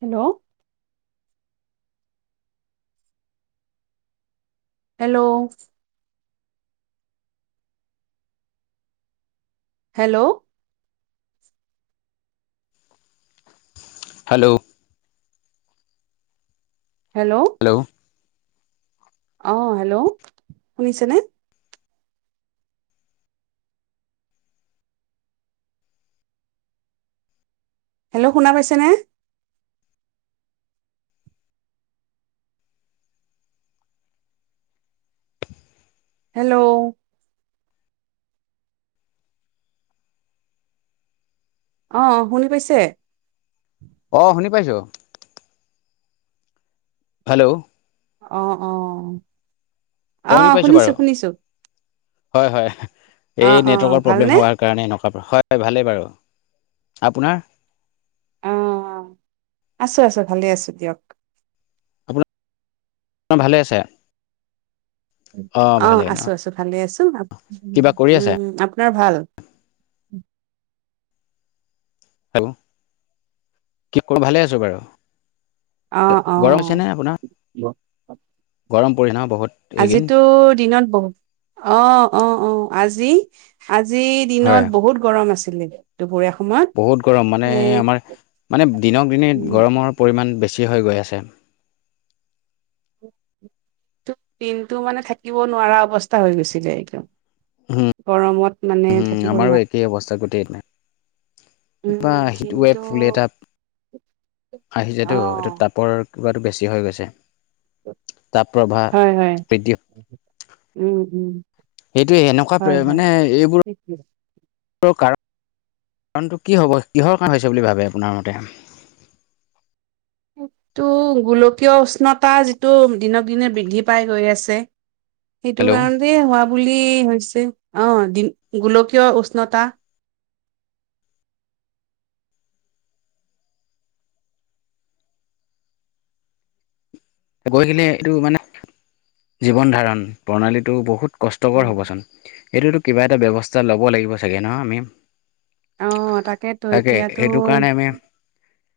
Hello hello hello hello hello আহ hello শুনিছেনে hello শুনা পাইছেনে হেল্ল' অ শুনি পাইছে। অ শুনি পাইছো হেল্ল'। অ অ শুনি আহ পাইছোঁ শুনিছো বাৰু শুনিছো হয় হয় অ এই অ নেটৱৰ্কৰ ভালনে প্ৰব্লেম হোৱাৰ কাৰণে হয় ভালেই বাৰু আপোনাৰ অ আছো আছো ভালে আছোঁ দিয়ক আপোনাৰ ভালে আছে অ ভালেই ন আছো আছো ভালে আছো কিবা কৰি আছে উম আপোনাৰ ভাল উম। হেল্ল' কি ক ভালে আছো বাৰু আহ অ গৰম হৈছে নে আপোনাৰ গৰম পৰিণাম আজিতো দিনত বহুত অ অ অ আজি আজিৰ হয় দিনত বহুত গৰম আছিলে দুপৰীয়া সময়ত বহুত গৰম মানে এ আমাৰ মানে দিনক দিনে গৰমৰ পৰিমাণ বেছি বেছি হৈ গৈ আছে। দিনটো মানে থাকিব নোৱাৰা অৱস্থা হৈ গৈছিলে একদম হম গৰমত মানে হম থাকিব আমাৰো নোৱাৰা একেই অৱস্থা গোটেই নাই কিবা উম হিট কিন্তু ৱেভ বুলি এটা আহি অ যায়তো এইটো টাপৰ কিবাটো বেছি হৈ গৈছে তাপ প্ৰভাৱ হয় হয় বৃদ্ধি উম উম সেইটোৱে সেনেকুৱা হয় হয় মানে সেইটোৱে। এইবোৰ কাৰ কাৰণটো কি হ'ব কিহৰ কাৰণ হৈছে বুলি ভাবে আপোনাৰ মতে সেইটো গোলকীয় উষ্ণতা যিটো দিনক দিনে বৃদ্ধি পাই গৈ আছে। সেইটো হেল্ল' কাৰণতে হোৱা বুলি হৈছে অ দ গোলকীয় উষ্ণতা [inaudible] গৈকিনে এইটো মানে জীৱন ধাৰণ প্ৰণালীটো বহুত কষ্টকৰ হ'বচোন এইটোতো কিবা এটা ব্যয়ৱস্থা লব লাগিব চাগে ন আমি অ তাকেতো তাকে এতিয়াতো এইটো কাৰণে আমি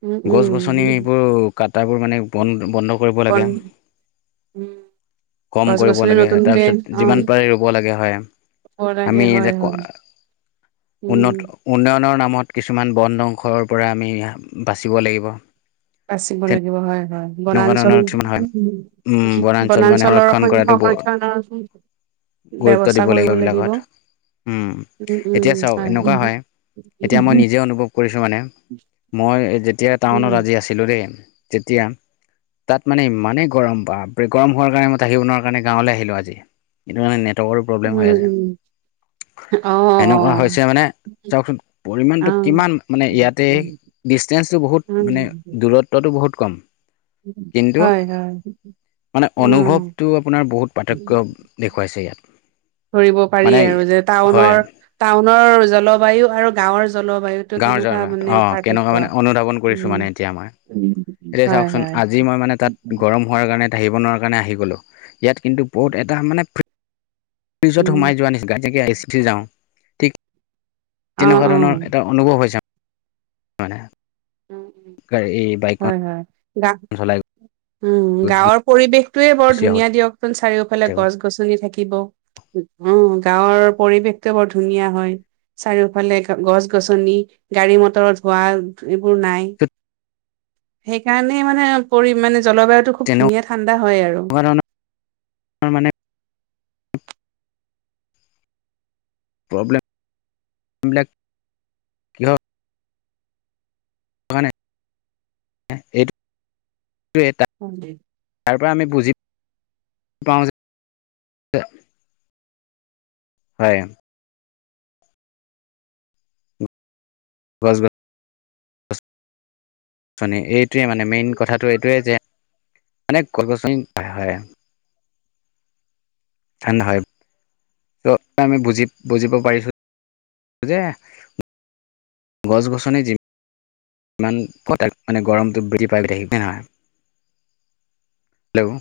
উম গছ গছনি উম এইবোৰ কাট টাবোৰ মানে বন বন্ধ কৰিব বন লাগে। উম কম গছ কৰিব গছনি লাগে নতুনকে তাৰপিছত অ যিমান পাৰে ৰুব লাগে হয় ৰুব লাগে আমি হয় এতি ক হয় উম উন্নত উন্নয়নৰ নামত। কিছুমান বন ব্বংশৰ পৰা আমি বাচিব লাগিব বাচিব লাগিব হয় হয় তেনেকুৱা বনাঞ্চল ধৰণৰ কিছুমান হয় উম, বনাঞ্চল মানে বনাঞ্চলৰ সংৰক্ষণ কৰাটো সংৰক্ষণৰ গুৰুত্ব ব্যৱস্থা দিব কৰিব লাগিব এইবিলাকত উম এতিয়া উম চাওক হয় এনেকুৱা এতিয়া মই নিজে অনুভৱ কৰিছোঁ মানে মই যেতিয়া উম টাউনত উম আজি আছিলোঁ দেই। তেতিয়া তাত মানে ইমানেই গৰম বাপ ৰে গৰম হোৱাৰ কাৰণে মই থাকিব নোৱৰা কাৰণে গাঁৱলৈ আহিলো আজি সেটো কাৰানে নেটৱৰ্কৰো প্ৰব্লেম হৈ আছে উম অ অ এনেকুৱা হৈছে মানে। চাওকচোন অ পৰিমাণটো কিমান মানে ইয়াতে ডিচষ্টেঞ্চটো বহুত মানে উম দূৰত্বত। টো বহুত কম কিন্তু হয় হয় মানে উম অনুভৱটো আপোনাৰ বহুত পাৰ্থক্য দেখুৱাইছে ইয়াত। ধৰিব পাৰি মানে আৰু যে, হয় টাউনৰ টাউনৰ জলবায়ু আৰু গাঁৱৰ জ গাঁৱৰ য অ কেনেকুৱা মানে অনুধাৱন কৰিছো উম মানে এতিয়া মই। এতিয়া হয় চাওকচোন হয় আজি মই মানে তাত গৰম হোৱাৰ কাৰণে থাকিব নোৱাৰা কাৰণে আহি গলো ইয়াত কিন্তু বহুত এটা মানে ফ্ৰিজত উম সোমাই যোৱা নিচিতিকে এ [inaudible] চি পি যাওঁ ঠিক অ তেনেকুৱা ধৰণৰ এটা অনুভৱ হৈছে মানে অ গা এই হয় হয় গা বাইকখন চলাই। উম গাঁৱৰ পৰিবেশটোয়ে বৰ গুচি আহোতে ধুনীয়া দিয়কোন চাৰিওফালে গছ গছনি থাকে। থিব অ গাঁৱৰ পৰিৱেশটো বৰ ধুনীয়া হয়। চাৰিওফালে গছ গছনি গাড়ী মটৰত হোৱা এইবোৰ নাই। সেইকাৰণে মানে পৰি মানে জলবায়ুটো খুব তেনেকুৱা ধুনীয়া ঠাণ্ডা হয় আৰু ধৰণৰ মানে প্ৰবলেম বিলক কিহৰ? টোকানে এইটো তোৱে টা আৰু তাৰ পৰা আমি বুজি পাওঁ হয়। গছ গ এইটোৱে মানে মেইন কথাটো এইটোৱে যে মানে কলগছনি হয়। ঠাণ্ডা হয়। ত আমি বুজি বুজিব পাৰিছো যে গছ -গছনি যিম ইমান প মানে গৰমটো বৃদ্ধি পাই থাকিব নহয়। হেল্ল'!